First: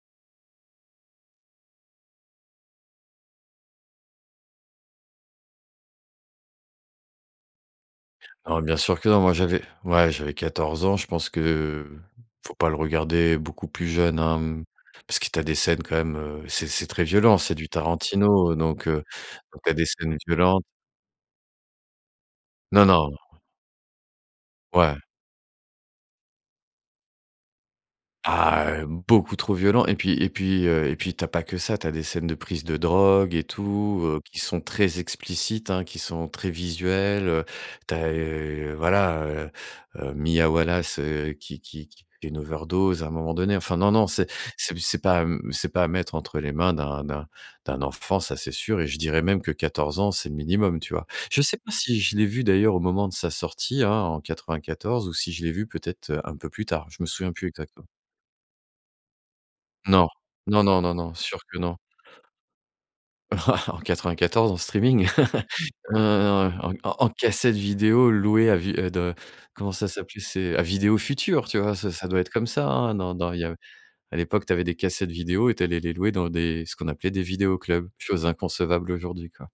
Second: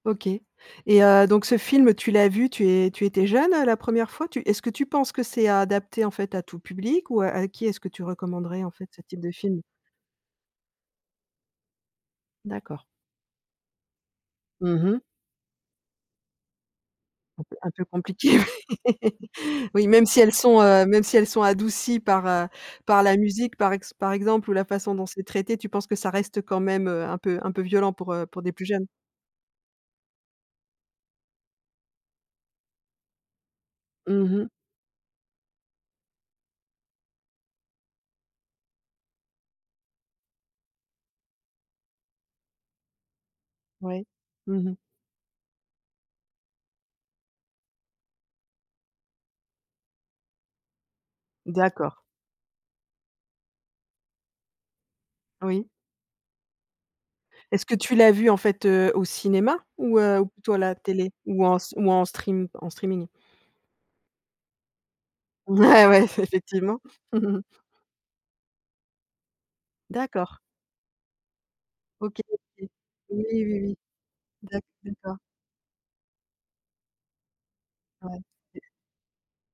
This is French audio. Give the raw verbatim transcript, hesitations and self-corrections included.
OK et heu, donc ce film tu l'as vu, tu es tu étais jeune, heu, la première fois? Tu est-ce que tu penses que c'est adapté en fait à tout public ou a avec qui est-ce que tu recommanderais Alors en bien fait sûr ce que type non. de Moi film? j'avais ouais, j'avais quatorze ans. Je pense que, faut pas le D'accord. regarder beaucoup plus jeune, hein, mmh, Mmh mh. parce que tu as des scènes quand même, heu, c'est c'est très violent, Donc c'est du un peut compliqué. Tarantino, donc, Oui, heu, donc tu as des oui, même scènes si elles sont, violentes. heu, même si elle sont adoucies par, heu, Non, par non. la musique par ex par exemple ou la façon Ouais. dont c'est traité, tu penses que ça reste quand même, heu, un peu un peu violent pour, heu, pour des plus Ah, heu, jeunes? beaucoup trop violent et puis et puis, heu et puis, tu as pas que ça, tu as des scènes de prises de drogue et tout, heu, Mmh qui mh. sont très explicites hein, qui sont très visuelles, heu. Tu as, heu, voilà, heu, Mia Wallace, heu, qui qui qui fait une overdose à un moment donné. Enfin non, Oui, non, c'est mmh mh. c'est c'est pas, mmh c'est pas à mettre entre les mains d'un d'un d'un enfant, ça, c'est sûr. Et je dirais même que quatorze ans, c'est le minimum, tu vois? Je sais pas si D'accord. je l'ai vu d'ailleurs au moment de sa sortie, hein, en quatre-vingt-quatorze ou si je l'ai Oui. vu peut-être, heu, un peu plus tard. Je me souviens plus Est-ce que exactement. tu l'as vu en fait, heu, au cinéma ou, Non, heu, ou plutôt à non, la non, non, télé non, sûr ou en que s non. ou en stream en streaming? En quatre-vingt-quatorze en streaming, Ouais, heu, ouais, en effectivement. en en cassette vidéo louée à vue de comment ça s'appelait? D'accord. C'est à Vidéo Futur, tu vois? Ce ça OK, doit être comme ça, OK. hein. Dans Oui, dans il y a, oui, oui. à l'époque, tu D'ac avais des cassettes d'accord. vidéo et tu allais les louer dans des ce qu'on appelait des vidéos clubs, Ouais. chose inconcevable aujourd'hui, quoi.